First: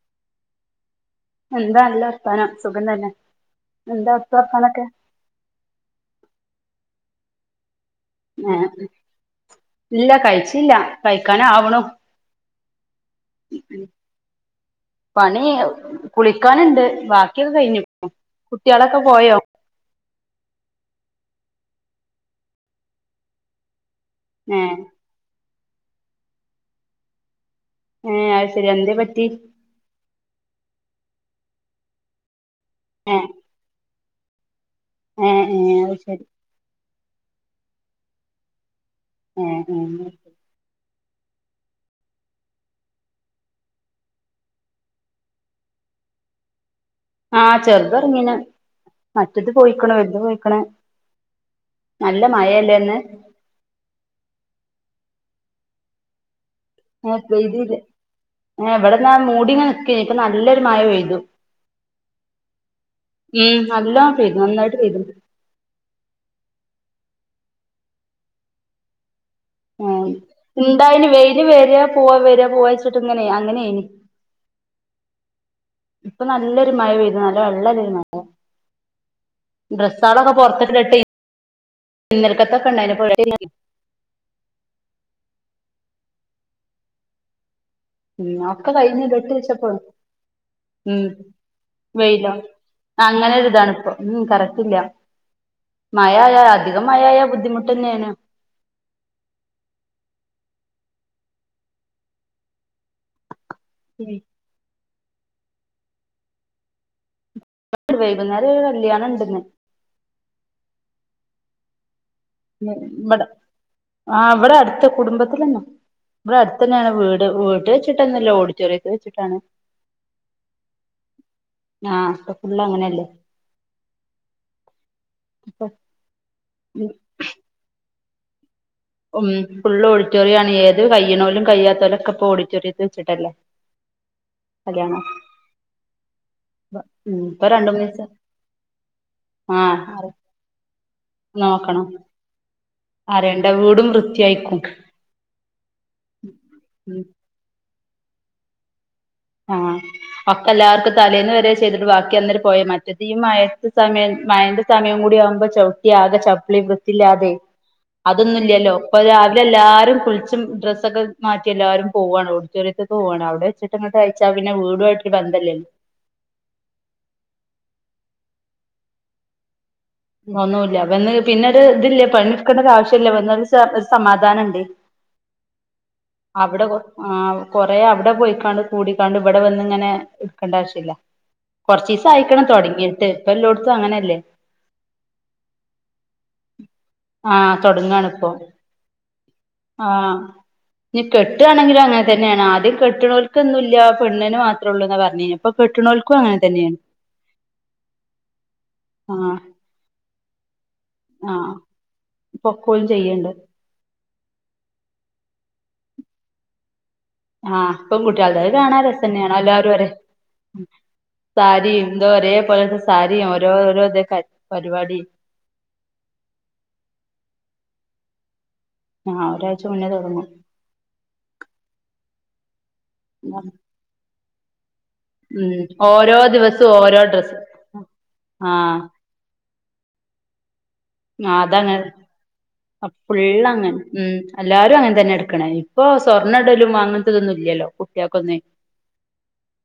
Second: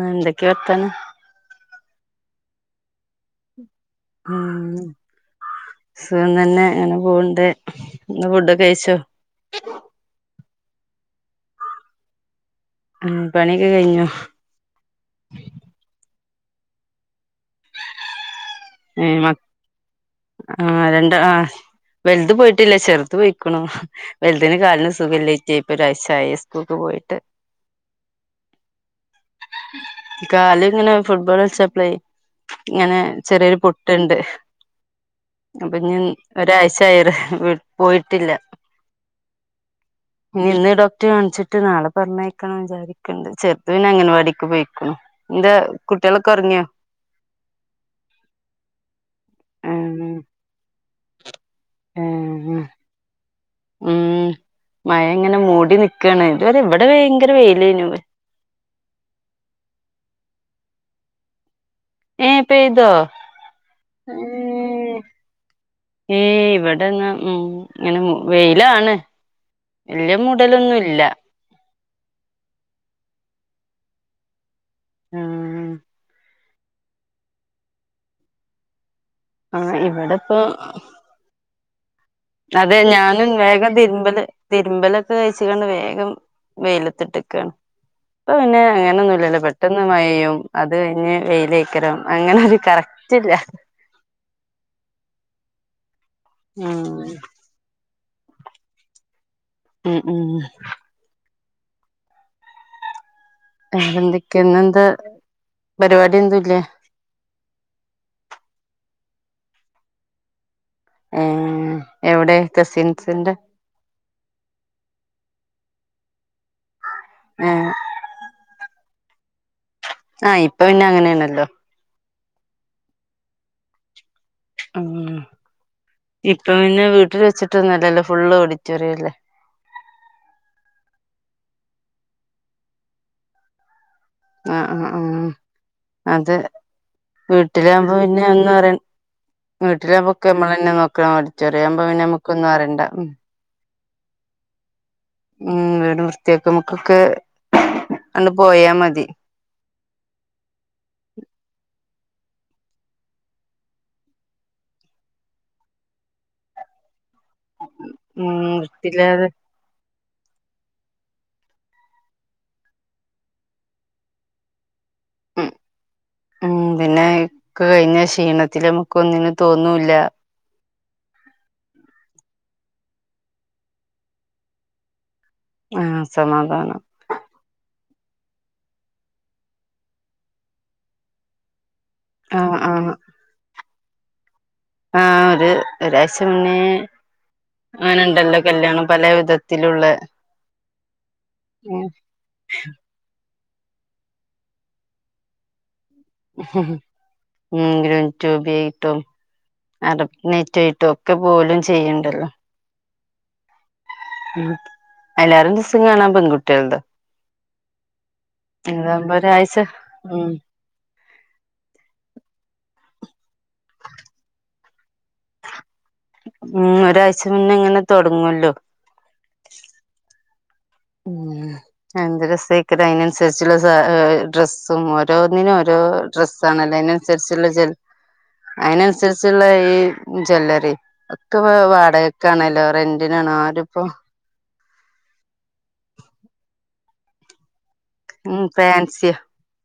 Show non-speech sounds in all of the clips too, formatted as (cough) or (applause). ആ എന്തൊക്കെയാ വർത്താനം. എന്താ നല്ല വർത്താനം സുഖം തന്നെ. എന്താ അവിടുത്തെ ഉം വർത്താനൊക്കെ സുഖം തന്നേ പോവണ്ടേ ആ ഇല്ല കഴി ഇല്ല കഴിക്കാൻ ആവണു ഉം പണിയൊക്കെ കഴിഞ്ഞു. പണി കുളിക്കാനുണ്ട് ബാക്കിയുള്ളത് കഴിഞ്ഞു. കുട്ടികളൊക്കെ മ പോയോ ആ രണ്ട് ആ വലുത് പോയിട്ടില്ല ചെറുത് പോയിക്കണു. വലുതിന് ഏഹ് കാലിന് സുഖമില്ല (unintelligible) പോയിട്ട് ഹ അത് ശരി എന്തേ പറ്റി. കാല് ഇങ്ങനെ ഫുട്ബോൾ കളിച്ചപ്പോളെ- ഇങ്ങനെ ഏഹ് പുട്ടുണ്ട് ഏഹ് അപ്പൊ ഏഹ് അത് ഞാൻ ശരി ഒരാഴ്ച ടയർ പോയിട്ടില്ല ഉം ഉം. ഇനി ഇന്ന് ഡോക്ടറെ കാണിച്ചിട്ട് നാളെ പറഞ്ഞയക്കണം വിചാരിക്കണ്ട് ചെറുത് പിന്നെ അംഗൻവാടിക്ക് പോയിക്കണു എന്താ കുട്ടികളൊക്കെ ഉറങ്ങിയോ ആ ചെറു ത് ഇറങ്ങീനെ മറ്റത് പോയിക്കണ ഉം വലുത് പോയിക്കണ് നല്ല മഴയല്ലേ ഇന്ന് മ് മ് മഴ ഇങ്ങനെ മൂടി നിക്കാണ് ഇതുവരെ ഇവിടെ ഭയങ്കര പെയ്തില്ലേ വെയിലേനു ഇവിടെ ദ ഇങ്ങനെ മൂടി നിക്ക ഇപ്പൊ നല്ലൊരു മഴ പെയ്തു ഏ പെയ്തോ ഉം നല്ലോണം പെയ്തു നന്നായിട്ട് പെയ്തു അതേ ഇവിടെ ഇന്ന് മ് ഇങ്ങനെ വെയിലാണ് മ് വല്യ മൂടലൊന്നുല്ല എന്തായിത് വെയിൽ വരാ പോവാ വരാ പോവവാച്ചിട്ട് ഇങ്ങനെയ അങ്ങനെയന് ഉം ഇപ്പൊ നല്ല നല്ലൊരു മഴ പെയ്തു നല്ല വെള്ളമുള്ളൊരു മഴ ആ ഡ്രസ്സുകളൊക്കെ ഇവിടെപ്പോ പുറത്തിട്ടിട്ട് അതെ ഞാനും വേഗം അലക്കലൊക്കെ അലക്കലൊക്കെ കഴി അത് കൊണ്ട് വേഗം വെയിലത്തിട്ടിരിക്കുകയാണ് ഉം അപ്പൊ പിന്നെ ഒക്കെ കഴിഞ്ഞ് ഇടട്ട് അങ്ങനെയൊന്നുമല്ലല്ലോ വെച്ചപ്പോ പെട്ടന്ന് മഴയും അത് ഉം കഴിഞ്ഞ് വെയിലായിരിക്കും വെയിലോ അങ്ങനെ ഒരു കറക്റ്റ്ല്ല അങ്ങനെ ഒരിതാണിപ്പൊ മഴയായ അധികം മഴയായ ബുദ്ധിമുട്ട് തന്നെയാണ് മ് മ് മ് അ എന്തൊക്കെയാണ് പരിപാടി ന്തും ഇല്ലേ ആഹ് വൈകുന്നേരം കല്യാണം ഉണ്ട് ഇന്ന് ആഹ് എവിടെ കസിൻസിന്റെ ആ അവിടെ അടുത്ത കുടുംബതിലെന്നെ ഇവിടെ അടുത്ത തന്നെയാണ് വീട് വീട്ടിൽ ഏഹ് വെച്ചിട്ടൊന്നുമല്ല ഓഡിറ്റോറിയ അതേ വെച്ചിട്ടാണ് ആഹ് ഇപ്പൊ പിന്നെ അങ്ങനെയണല്ലോ ആ ഇപ്പൊ ഫുള്ള് അങ്ങനെയല്ലേ ആഹ് ഇപ്പൊ ഇപ്പൊ പിന്നെ വീട്ടിൽ വച്ചിട്ടൊന്നുമല്ലല്ലോ ഫുള്ള് ഓഡി മ് ഫുള്ള് ഓഡിറ്റോറിയം ആണ് ഏത് ക കഴിയുന്നവരും കഴിയാത്തവരും ഒക്കെ ഇപ്പൊ ഓഡിറ്റോറിയത്തിൽ വെച്ചിട്ടല്ലേ ആ ആ ആ കല്യാണം അത് ഉം ഇപ്പൊ രണ്ട് മൂന്ന് വീട്ടിലാകുമ്പോ ദിവസം പിന്നെ ഒന്നും അറിയണ്ട ആഹ് വീട്ടിലാകുമ്പോക്കെ നമ്മൾ തന്നെ നോക്ക ഓഡിറ്റോറിയം നോക്കണം ആവുമ്പോ പിന്നെ നമ്മൾക്കൊന്നും അറിയണ്ട അറിയണ്ട വീടും വൃത്തിയായിക്കും ഉം, വീട് വൃത്തിയാക്ക്മ്മെക്കൊക്കേ ഉം അന്ന് പോയാ മതി. ഉം ഒക്കല്ലാർക്കും തലേന്ന് വരെ ചെയ്തിട്ട് വാക്കി അന്നേരം പോയ മറ്റത് ഈ മഴേത്ത് സമയം മഴന്റെ സമയം കൂടി ആവുമ്പോ ചവിട്ടി ആകെ ചപ്പ്ളി വൃത്തില്ലാ തെയ് ഉം അതൊന്നുംല്ല്യല്ലോ ഇപ്പൊ വൃത്തിയില്ലാതെ രാവിലെ എല്ലാരും കുള്ച്ചും ഡ്രസ്സൊക്കെ മാറ്റി എല്ലാരും പോവാണ് ഓഡിറ്റോറിയത്ത്ക്ക് പോവാണ് അവിടെ വെച്ച്ട്ട്ങ്ങ കയ്ച്ചാ പിന്നെ വീടു അട് ഉം ഉം പിന്നെ (unintelligible) ശ് ഈണത്തില് അമുക്ക് ഒന്നിനും തോന്നൂല് ഒന്നൂല്ല്യ. വന്ന് പിന്നെ ഒരു ഇതില്ല്യ. പണി ഇട്ക്കണ്ട ഒരു ആവശ്യം ഇല്ല വന്ന (unintelligible) ഒരു സമാധാനം ഇണ്ട്. ആഹ് അവിടെ കൊ സമാധാനം ആ കൊർ റേ അവിടെ പോയിക്കാണ്ട് കൂടിക്കാണ്ട് ഇവിടെ വന്ന്ങ്ങനെ ഇട്ക്കണ്ട ആവശ്യല്ല കൊറച്ചീസം ആയി ക്ക്ണ് ആഹ് ആഹ് തൊടങ്ങീട്ട് ഇപ്പല്ലോട് ത്തും അങ്ങനെല്ലേ. ആ ഒര് ഒരാഴ്ച മുന്നേ ആഹ് തൊടങ്ങാണ് ഇപ്പൊ അങ്ങനെണ്ടല്ലോ കല്യാണം പല വിധത്തിലുള്ള ആഹ് ഇഞ്ഞ് ഉം കെട്ടാണെങ്കിലും അങ്ങനെ തന്നേണ്. ആദ്യം കെട്ട്ണോൽ ക്കൊന്നുല്ല്യ. പെണ്ണിന് മാത്രൊള്ളൂന്നാ പറഞ്ഞീന് ഇപ്പ കെട്ട്ണോൽ ഉം ഗ്രൈ റ്റുബി യായിട്ടും ആ അട (unintelligible) ട്ടെക്കെ ആ പോലും ചെയ്യ്ണ്ടല്ലോ പൊക്കോളും ചെയ്യ്ണ്ട് ഉം അയ്‌ലേറെ രസം കാണാൻ പെൺകുട്ട്യൾ താ ആ പൺകുട്ട്യൾത് കാണാൻ രസന്നെണ് ഒരാഴ്ച എല്ലാരും ഒരെ ഉം സാരിം തൊരേ പോലെ ഡ്ര സാരിം ഓരോ ഓരോ തേ ക പരിവാടിം ഉം ഒരാഴ്ച മുന്നേ ഇങ്ങനെ തുടങ്ങുവല്ലോ ആഹ് ഒരാഴ്ച മുന്നേ തുടങ്ങും ഉം എന്ത് രസായി (unintelligible) ഉം അതിനനുസരിച്ചുള്ള സാ (unintelligible) ഡ്രസ്സ് (unintelligible) ഓരോന്നിനും ഓരോ ഡ്രസ്സ് ദിവസവും ആണല്ലോ ഓരോ ഡ്രസ്സ് അതിനനുസരിച്ചുള്ള ജൽ ആഹ് അതിനനുസരിച്ചുള്ള ഈ ജ്വല്ലറി ഒക്കെ ഇപ് അതങ്ങനെ വാടകൊക്കെ ആണല്ലോ റെന്റിനാണോ ഫുള്ള് അങ്ങനെ ആരിപ്പോ ഉം എല്ലാരും അങ്ങനെ തന്നെ എടുക്കണേ ഇപ്പൊ സ്വർണ്ണ ഇടലും അങ്ങനത്തതൊന്നും ഇല്ലല്ലോ കു ഉം ഫാൻസിയാ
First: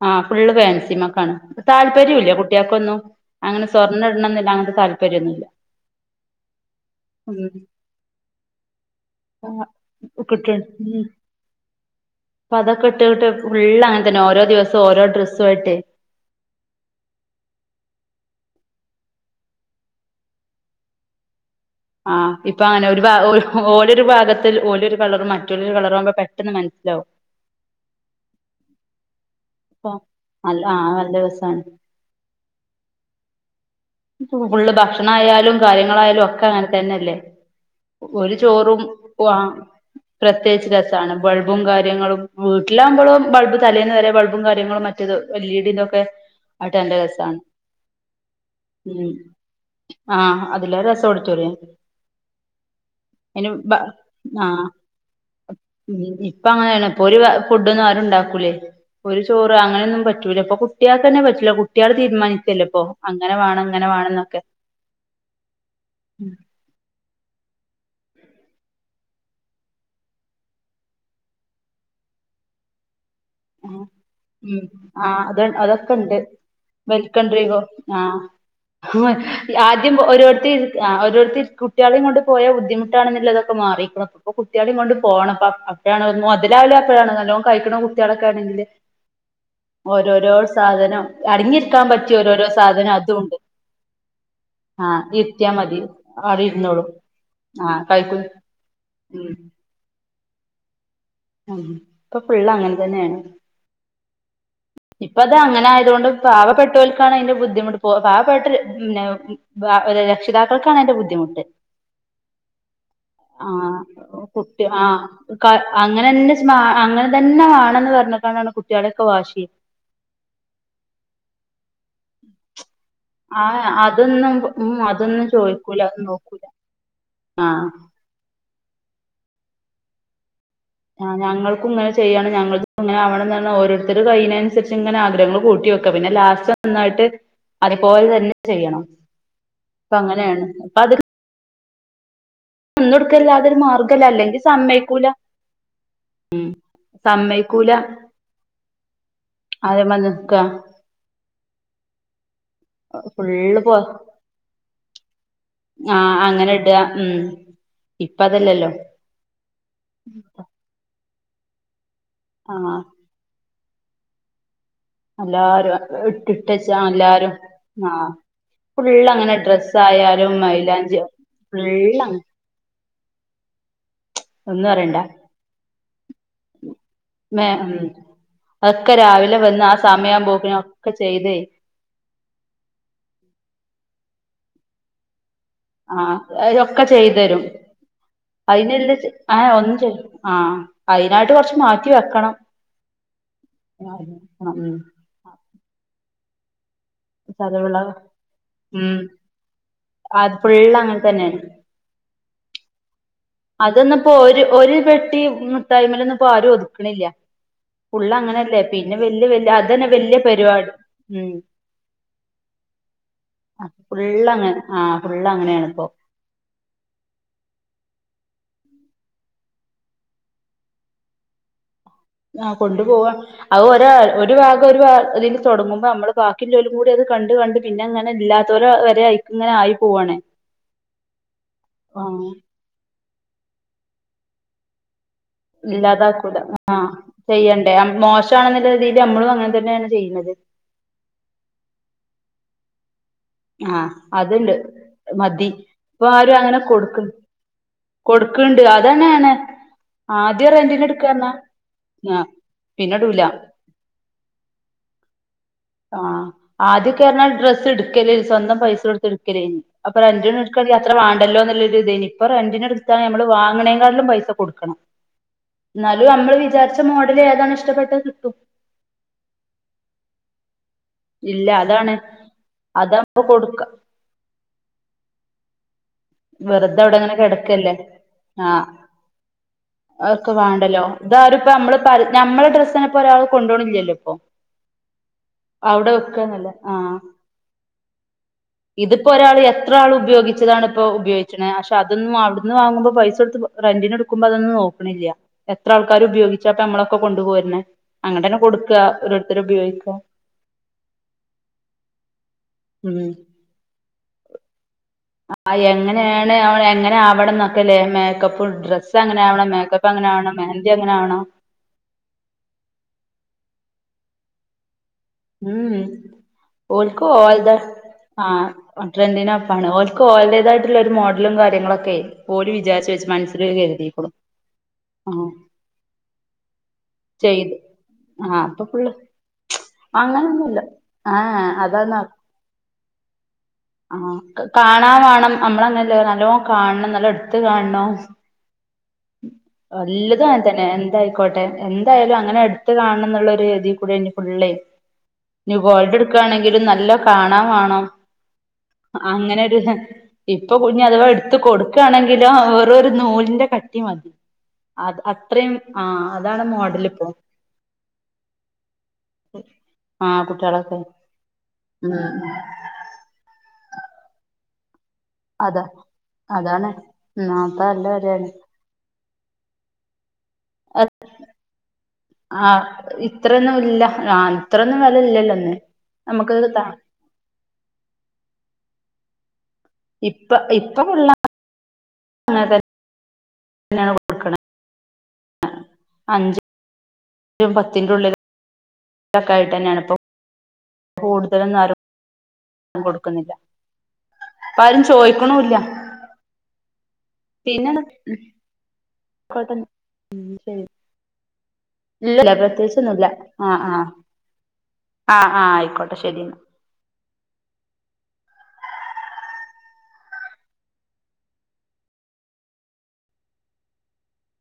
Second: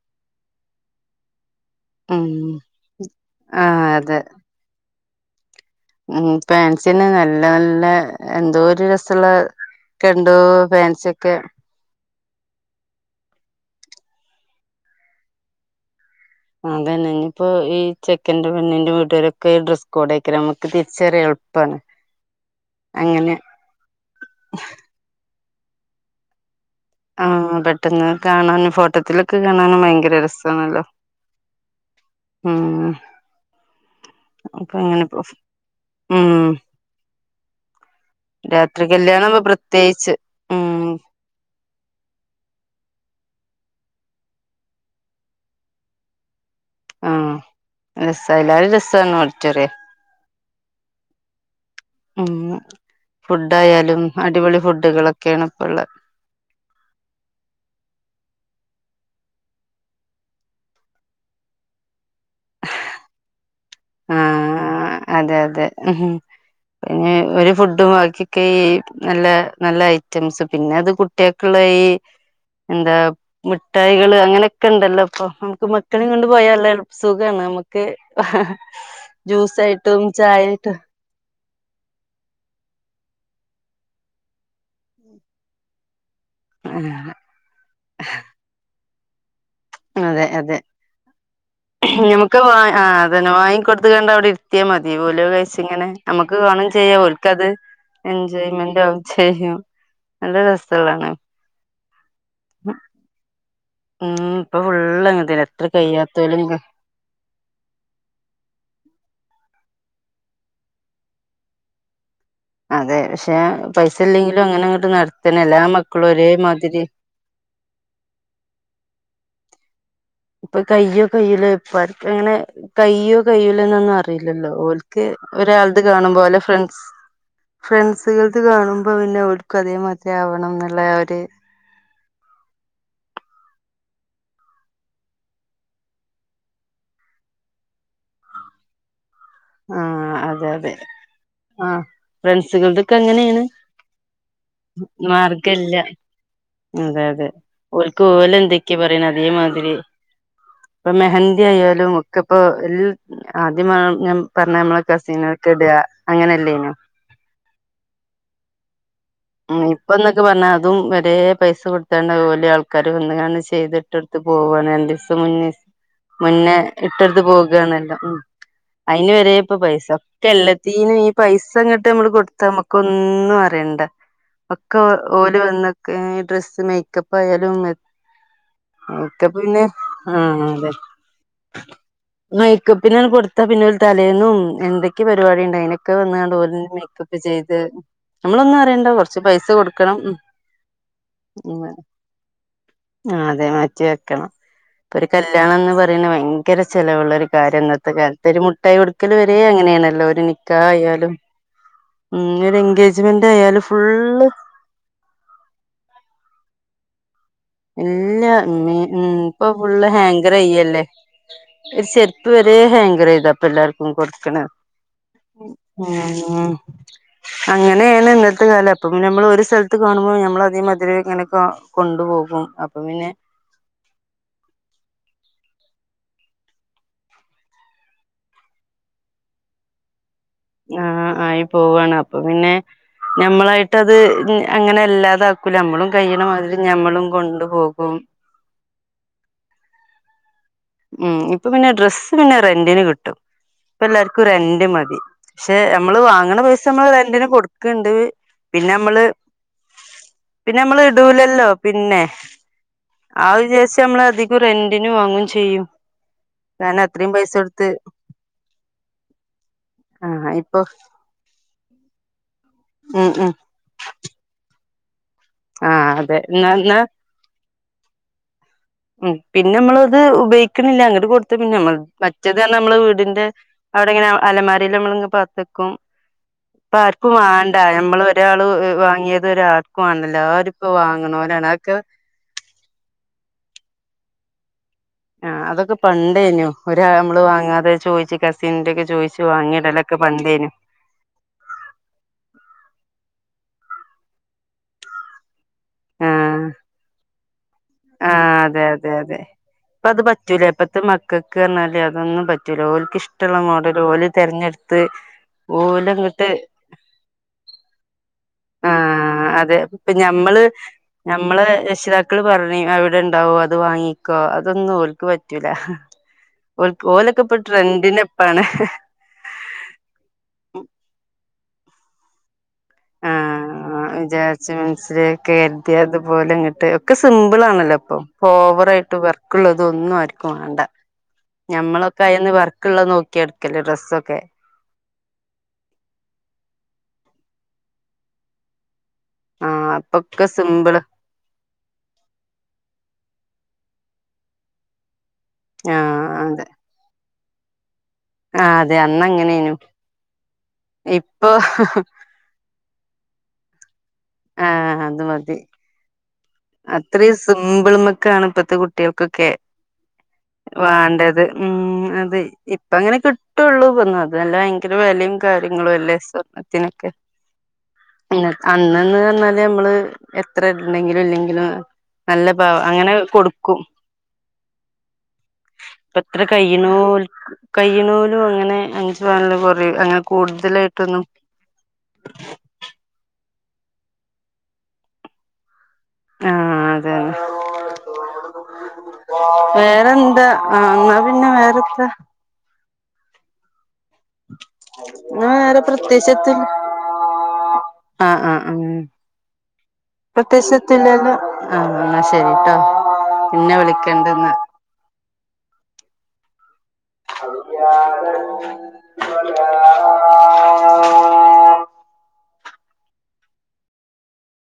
ആ ഫുള്ള് ഫാൻസിമാക്കാണ് താല്പര്യോല്ല ഉം കുട്ടിയാക്കന്നും അങ്ങനെ ആഹ് സ്വർണ്ണം അതെ ഇടണനുള്ള അങ്ങനത്തെ താല്പര്യം വരുന്നില്ല ഉം ഫാൻസിയെന്നെ നല്ല നല്ല എന്തോര് (unintelligible) സള്ള ഒക്കെണ്ടോ ഫാൻസി ഒക്കെ പ്പൊ അതൊക്കെ ഇട്ട്ട്ട് ഫുള്ള് അങ്ങനെതന്നെ ഓരോ ദിവസം ഓരോ ഡ്രസ്സു ആയിട്ടെ - അതന്നെ ഇനിയിപ്പോ ഈ ചെക്കൻന്റെറെ പെണ്ണിന്റെ വീട്ടുകാരൊക്കെ ഡ്രസ്സ് കോട് ഒക്കെ നമ്മുക്ക് തിരിച്ചറിയാം ആഹ് ഇപ്പൊ അങ്ങനെ ഒരു ഭാ ഓലൊരു ഭാഗത്ത ഓലരു കളറും മറ്റ ലൊരു കളറാവുമ്പോ പെട്ടെന്ന് മന ആഹഹ് പെട്ടെന്ന് കാണാൻ ഫോട്ടത്തിലൊക്കെ- കാണാനും അപ്പൊ ഭയങ്കര നല്ല രസാണല്ലോ ആഹ് നല്ല രസാണ് ഉം ഫുള്ള് അപ്പൊ അങ്ങനെ ഭക്ഷണയാലും കാര്യങ്ങളായാലും ഉം ഒക്കെ അങ്ങനെ തന്നെയല്ലേ ഒരു ചോറും രാത്രി കല്യാണാവുമ്പോ പ്രത്യേകിച്ച് പ്രത്യേകിച്ച് ഉം രസമാണ് ബൾബും കാര്യങ്ങളും വീട്ടിലാകുമ്പോഴും ബൾബ് തലേന്ന് വരെ ബൾബും കാര്യങ്ങളും മറ്റേത എൽ ഇഡിതൊക്കെ ആട്ട് എന്റെ രസാണ് അതി ഉം രസവാണ് ഓഡിറ്റോറിയം ആഹ് അതിലേറെ രസം ഓഡിറ്റോറിയ ഉം അയിന് ബ ഫുഡായാലും ആ അടിപൊളി ഫുഡുകളൊക്കെയാണ് ഇപ്പള്ള ഇപ്പ അങ്ങനെല്ല ഇപ്പൊ ഒരു ഫുഡൊന്നും ആരുണ്ടാക്കൂലേ ഒരു ചോറ് അങ്ങനെയൊന്നും പറ്റൂല ഇപ്പൊ കുട്യാകന്നെ പറ്റൂല്ല കുട്ടിയാൾ തീരുമാനിച്ചല്ലോ ഇപ്പൊ ആ വേണം. അങ്ങനെ വേണംന്നൊക്കെ ആ അതെ അതെ പിന്നെ ഒരു ഫുഡും ബാക്കിയൊക്കെ ഈ നല്ല നല്ല ഐറ്റംസ് പിന്നെ അത് കുട്ടിയാക്കുള്ള ഈ എന്താ ഉം മിഠായികള് അങ്ങനെയൊക്കെയുണ്ടല്ലോ ആ ഇപ്പം അത് നമുക്ക് അതൊക്കെ മക്കളേം ഉണ്ട് കൊണ്ട് പോയാല് വെൽക്കം സുഖാണ് ഡ്രിങ്കോ നമുക്ക് ജ്യൂസായിട്ട് ഓരോട്ടി ആ ഒരൊ കുട്ടികളേം കൊണ്ടുപോയ ബുദ്ധിമുട്ടാണെന്നുള്ളതൊക്ക മാറിയേക്കണു പ്പ കുട്ടികളേം കൊണ്ടുപോണം പ്പം അവിടെയാണ് അവ മുതലാവില്ല എപ്പോഴാണ് നല്ലോ കഴിക്കണ കു ചളക്കാണെങ്കില് അതെ അതെ സാധനം അടങ്ങിയിരിക്കാൻ പറ്റിയ ഞമുക്ക് ഓരോരോ വാ ആ സാധനം അതും അതന്നെ ഉണ്ട് വാങ്ങിക്കൊടുത്തുകണ്ട് അവിടെ ഇരുത്തിയാ മതി ആഹ് പോലോ ഇരുത്തിയാ മതി കഴിച്ചിങ്ങനെ നമ്മുക്ക് അവിടെ ഇരുന്നോളും കാണുചെയ്യാം ഓൽക്കത് ആഹ് കഴിക്കും എൻജോയ്മെന്റാകും ഉം ചെയ്യും നല്ല രസുള്ളാണോ (unintelligible) ഇപ്പൊ ഫുള്ള് അങ്ങനെതന്നെയാണ് ഉം ഇപ്പൊ ഫുള്ള് ഇപ്പ അത് അങ്ങൻതന്നെ അങ്ങനെ എത്ര ആയതുകൊണ്ട് കഴിയാത്തോലും പാവപ്പെട്ടോൽക്കാണ് അയ്ന്റെ ബുദ്ധിമുട്ട് പൊ പാവപ്പെട്ട പിന്നെ രക്ഷിതാക്കൾക്കാണ് അതിന്റെ ബുദ്ധിമുട്ട് അതെ പക്ഷെ ആ പൈസ ഇല്ലെങ്കിലും അങ്ങനെ കുട്ടി ആ അങ്ങോട്ട് നടത്തന്നെ എല്ലാ മക്കളും അങ്ങനെ ഒരേ തന്നെ മാതിരി അങ്ങനെ തന്നെ വാണംന്ന് പറഞ്ഞ്കാണ്ടാണ് കുട്ടികളെൊക്കെ വാശി ഇപ്പൊ കയ്യോ കയ്യൂലെ അപ്പ അവർക്ക് അങ്ങനെ കയ്യോ കയ്യൂലെ ആഹ് എന്നൊന്നും അതൊന്നും അറിയില്ലല്ലോ ഉം ഓല്ക്ക് അതൊന്നും ഒരാള്ത് ചോദിക്കൂല കാണും പോലെ നോക്കൂല ഫ്രണ്ട്സ് ആഹ് ഫ്രണ്ട്സുകൾത് കാണും അപ പിന്നെ ഓൽകും അതേ മാതിരി ആവണംന്ന് ആ ഞങ്ങൾക്കുംങ്ങനെ ചെയ്യണം ഞങ്ങളും ഇങ്ങനെ ആവണംന്ന് ഓരോരുത്തരും കയ്യിനനുസരിച്ച് ഇങ്ങനെ ആഗ്രഹങ്ങൾ കൂട്ടി വെക്കാം പിന്നെ ലാസ്റ്റ് ഒന്നായിട്ട് അതുപോലെ തന്നെ ചെയ്യണം അപ്പ ആഹ് അങ്ങനേണ് അതെ അതെ അപ്പൊ അത് ആഹ് ഫ്രണ്ട്സുകൾതൊക്കെ അങ്ങനെണ് നിന്നൊടുക്കല്ലാതെ ഒരു മാർഗല്ല അല്ലെങ്കിൽ സമ്മയ്ക്കൂല മാർഗ്ഗല്ല അതെ അതെ സമ്മയ്ക്കൂല ഓല്ക്ക് ഓല ന്തൊക്കെ പറ് യ് ണ് അതേമാതിരി അതേമാ നിക്ക ഇപ്പൊ മെഹന്തി ആയാലും ഒക്കെപ്പോ ഫുള്ള് പോ ആദ്യമാണ് ഞാൻ ആഹ് അങ്ങനെ ഇട ഉം ഇപ്പ അതല്ലല്ലോ ഉം ഇപ്പ ഇന്നൊക്കെ പറഞ്ഞാ അതും വരേ പൈസ കൊട് അതാണ് ഓല് ആഹ് ആൾക്കാര് വന്ന് കാണ്ട് ചെയ്തി ഇട്ട്ട്ത്ത് പോവാന് എ ദിവസം എല്ലാരും മുന്നേ ഇട്ടിട്ടച്ച ഇട്ടെടുത്ത് എല്ലാരും പോകുകയാണല്ലോ ആഹ് ഉം ഫുള്ള് അതിന് അങ്ങനെ വരെ ഇപ്പ ഡ്രസ്സ് പൈസ ഒക്കെ ആയാലും എല്ലാത്തീനും മൈലാഞ്ചി ഈ പൈസ ഇങ്ങോട്ട് ഫുള്ള് നമ്മള് അങ്ങനെ കൊടുത്ത മ്മക്ക് ഒന്നും അറിയണ്ട ഒന്നും ഒക്കെ പറയണ്ട ഓല് വന്നൊക്കെ ഡ്രസ്സ് മേ മേക്കപ്പായാലും ഉം അതൊക്കെ മേക്കപ്പ് രാവിലെ പിന്നെ വന്ന് ആ സമയാവുമ്പോക്കിന് അതെ ഒക്കെ ചെയ്തേ മേക്കപ്പിന് കൊടുത്ത പിന്നെ തലേന്നും എന്തൊക്കെ പ പരിപാടി ഇണ്ടായിനി ഒക്കെ ആഹ് വന്നാണ്ട് ഓലെന്നെ അതൊക്കെ മേക്കപ്പ് ചെയ്തരും ചെയ്ത് നമ്മളൊന്നും അറിയണ്ട അയിനില്ല ആ പൈസ ഒന്ന് കൊടുക്കണം ചെയ് ഉം ആ അയിനായിട്ട് കൊർച്ച് ഉം മാറ്റി വെക്കണം ആഹ് അതെ മാറ്റി വെക്കണം ഉം ഇപ്പൊ ഒരു കല്യാണം എന്ന് പറയുന്നത് ഭയങ്കര ചെലവുള്ള ഒരു കാര്യം ചതവിള ഇന്നത്തെ കാലത്ത് ഒരു മുട്ടായി ഉം കൊടുക്കല് വരെ അങ്ങനെയാണല്ലോ ഒരു അത് നിക്കാഹ്‌ ഫുള്ള് അങ്ങനെ ആയാലും തന്നെയാണ് ഉം ഒരു എൻഗേജ്മെന്റ് (unintelligible) അത് ഇന്ന്പ്പോ ഒരു ഒരു പെട്ടി മുട്ടായ്മൽ ഒന്നും ഇപ്പോ ആരും ഒതു ക്ക്‌ണില്ല ഇല്ല ഇപ്പൊ വല്യ ഫുള്ള് അതന്നെ വല്യ പരിപാടി ഹാങ്കർയ്യല്ലേ ഉം ചെരുപ്പ് വരെ ഹാങ്കർ ചെയ്താപ്പ എല്ലാർക്കും ഫുള്ള് കൊടുക്കണ അങ്ങനെ ആഹ് ഫുള്ള് അങ്ങനെയാണ് ഇപ്പോ ഉം അങ്ങനെ ഇന്നത്തെ കാലം അപ്പ നമ്മൾ ഒരു സ്ഥലത്ത് കാണുമ്പോൾ നമ്മള അതെ മാതിരി ഇങ്ങനെ കൊണ്ടും ആ കൊണ്ടു പോവാ അത് ഒ ഹൊ ഒരു ഭാഗം ഒരു ഇതിൽ തുടങ്ങുമ്പോ അമ്മള് ബാക്കി ല്ലോലും കൂടി അത് കണ്ട് കണ്ട് പിന്നെ ങ്ങനെ ഇല്ലാത്തോര് വരെ അയ്ക്ക്ങ്ങനെ ആയി പോവാണ് ആഹ് ആയി പോവാണ് ആ അപ്പൊ പിന്നെ ഞമ്മളായിട്ട് അത് ഇങ്ങ അങ്ങനെ അല്ലാതെ ഇല്ലാതാക്കൂല ആ ചെയ്യണ്ടേ കൊണ്ടുപോകും മോശമാണെന്നുള്ള രീതിയിൽ നമ്മളും അങ്ങനെ തന്നെയാണ് ചെയ്യുന്നത് ഉ (unintelligible) ഉം ഇപ്പൊ പിന്നെ ഡ്രസ്സ് പിന്നെ റെന്റിന് കിട്ടും ആ ഇപ്പ എല്ലാർക്കും അതുണ്ട് റെന്റ് മതി പക്ഷെ നമ്മള് ഇപ്പൊ ആരും വാങ്ങണ അങ്ങനെ പൈസ നമ്മള് കൊടുക്ക് റെന്റിന് കൊടുക്കണ്ട് കൊടുക്കണ്ട് പിന്നെ നമ്മള് അതന്നെയാണ് ആദ്യം പിന്നെ നമ്മള് റെന്റിന് എടുക്കാ പറഞ്ഞാ ഇടൂല്ലല്ലോ പിന്നെ ആ പിന്നെടൂല ആത് വിചാരിച്ച് നമ്മൾ അധികം റെന്റിന് വാങ്ങും ചെ ആഹ് ആദ്യക്കെന്ന് പറഞ്ഞാൽ കൊടുത്ത് ഡ്രസ്സ് എടുക്കലേന് സ്വന്തം പൈസ കൊടുത്ത് എടുക്കലേനി അപ്പൊ ആ രൻ്റിന് ഇപ്പൊ എടുക്കലേനി അത്ര വേണ്ടല്ലോന്നുള്ള ഇതേനി ഇപ്പൊ റെൻ്റ് റെൻ്റിന് എടുത്താ ഉം ഞമ്മള് ഉം വാങ്ങണേക്കാടിലും പൈസ കൊടുക്കണം ആ എന്നാലും അതെ നമ്മള് എന്നാ എന്നാ വിചാരിച്ച മോഡൽ ഏതാണ് ഇഷ് ഇഷ്ട്ടപ്പെട്ടത് കിട്ടും ഉം പിന്നെ നമ്മളത് ഉപയോഗിക്ക ക്കിണില്ല അങ്ങട്ട് കൊടുത്ത് ഇല്ല പിന്നെ നമ്മൾ അതാണ് മറ്റേത് പറഞ്ഞാ നമ്മള് അതാവുമ്പോ വീടിന്റെ കൊടുക്ക അവിടെങ്ങനെ അലമാരയിൽ നമ്മളിങ്ങനെ പാത്ത് ത്തക്കും വെറുതെ അവിടെ ഇങ്ങനെ കിടക്കല്ലേ നമ്മള് ഒരാള് ആഹ് വാങ്ങിയത് ഒരാൾക്കും വേണ്ട ആക്കെ എല്ലാരും ഇപ്പ വേണ്ടല്ലോ വാങ്ങണോരാണ് ഇതാരുപ്പോ അതൊക്കെ നമ്മള് പര നമ്മളെ ഡ്രസ്സെന്നെപ്പോ ഒരാളും കൊണ്ടോണില്ലല്ലോ ഇപ്പം ആ അതൊക്കെ പണ്ടേനു ഒരാ നമ്മള് വാങ്ങാതെ ചോയിച്ചു കസിന്റെ ഒക്കെ ചോയിച്ചു വാങ്ങിയിടലൊക്കെ പണ്ടേനു പ്പോ ഉപയോഗിച്ചണ പക്ഷെ അതൊന്നും അവിടുന്ന് വാങ്ങുമ്പോ പൈസ എടുത്ത് പ റന്റിന് എടുക്കുമ്പോ അതൊന്നും നോക്കണില്ല എത്ര ആൾക്കാര് ആഹ് ഉപയോഗിച്ചാപ്പ നമ്മളൊക്കെ കൊണ്ടുപോരുന്നേ ആഹ് അങ്ങട്ടന്നെ അതെ കൊടുക്കുക അതെ അതെ ഓരോരുത്തര് ഇപ്പ ഉപയോഗിക്ക അത് പറ്റൂല ഇപ്പത്തെ മക്കൾക്ക് പറഞ്ഞാല് അതൊന്നും പറ്റൂല ഉം ഓല്ക്ക് ഇഷ്ടമുള്ള മോടൽ ഓല് തിരഞ്ഞെടുത്ത് ആ എങ്ങനെയാണ് എങ്ങനെ ആവടന്നൊക്കെല്ലേ മേക്കം ആഹ് അതെ ഇപ്പ ഞമ്മള് മെഹന്തി അങ്ങനെ ആവണം ഞമ്മളെ രക്ഷിതാക്കള് പറഞ്ഞ് അവിടെ ഉണ്ടാവോ അ അത് വാങ്ങിക്ക അതൊന്നു ഓൽക്ക് പറ്റൂല ഉം ഓൽക്ക് ഓക്ക് ഓ ഓലൊക്കെ ഇപ്പ ആ ട്രെൻഡിനെപ്പാണ് ട്രെൻറിിനൊപ്പാണ് ഓൽക്ക് ഓലേതായിട്ടുള്ള ഒരു മോഡലും കാര്യങ്ങളുംക്കെ ആഹ് വിചാരിച്ച മനസില് ആ കരുതി അതുപോലെ ഇങ്ങിട്ട് ഒക്കെ സിമ്പിൾ ചെയ്ത് ആണല്ലോ ഇപ്പം ആഹ് അപ്പൊ ഓവറാ ഫുള്ള് യിട്ട് വർക്കള്ളതൊന്നും ആർക്കും അങ്ങനൊന്നുല്ല വേണ്ട ആഹ് അതാന്ന് ഞമ്മളൊക്കെ ആയന്ന് വർക്കള്ള നോക്കി എടുക്കല്ലേ ആഹ് ഡ്രെസ്സൊക്കെ കാണാൻ വേണം അത്ത് കാണണോ ആഹ് അപ്പൊക്കെ എല്ലതും ആ തന്നെ സിമ്പിള് എന്തായിക്കോട്ടെ എന്തായാലും അങ്ങനെ എടുത്ത് കാണണം എന്നുള്ളരു രതി കൂടി ഇനി ഫുള്ളേ ഗോൾഡ് ആഹ് അതെ എടുക്കയാണെങ്കിൽ നല്ല കാണാം മാണോ ആഹ് അതെ അന്ന് അങ്ങനെനു അങ്ങനെരു ഇപ്പൊ ഞ്ഞ് അഥവാ ഇപ്പൊ എടുത്ത് കൊടുക്കുകയാണെങ്കിലോ ഒരു നൂലിന്റെ കട്ട് മതി ആഹ് അത് മതി അത്രയും ആ അത്രയും സിമ്പിൾമെക്കാണ് ഇപ്പത്തെ കുട്ടികൾക്കൊക്കെ ആഹ് കുട്ടികളൊക്കെ വേണ്ടത് ഉം അത് ഉം ഇപ്പ അങ്ങനെ കിട്ടുള്ളൂ (unintelligible) അല്ല ഭയങ്കര വെലിം അതെ കാര്യങ്ങളും അല്ലേ അതാണ് സ്വർണത്തിനൊക്കെ ഉം അപ്പ നല്ല വെലയാണ് അന്ന് അന്ന് പറഞ്ഞാല് നമ്മള് എത്ര ഉണ്ടെങ്കിലും ഇല്ലെങ്കിലും നല്ല ആ പാവ അങ്ങനെ ഇത്രയൊന്നും കൊടുക്കും ഇല്ല ഇത്ര ന്നും വലു ഇപ്പ എത്ര കയ്യൂ ഞ്ഞോൽ കയ്യണൂലും അങ്ങനെ വാണല്ലോ അങ്ങെ കൂടുതലായിട്ടൊന്നും അതെ അെയാണ് വഴക്കണം ആ അഞ്ച് ആഹ് അതന്നെ പത്തിന്റെുള്ളിലൊക്ക ആായിട്ടാ ഞാനിപ്പം വേറെന്താ ആഹ് ങ്ങാ പിന്നെ വേറെത്ര പം കൊടുക്കുന്നില്ല ഇപ്പ ആരും ചോദിക്കണൂല്ല വേറെ പ്രത്യശത്തി പിന്നെ ആഹ് ആഹ് ആ ആയിക്കോട്ടെ ഉം ശരി പ്രത്യശത്തില്ലല്ലോ ആഹ് എന്നാൽ ഇല്ലല്ല ശരിട്ടോ പ്രത്യേകിച്ചൊന്നുല്ല പിന്നെ വിളിക്കണ്ടന്ന് ആഹ് ആയിക്കോട്ടെ ശരിന്നാ അയാ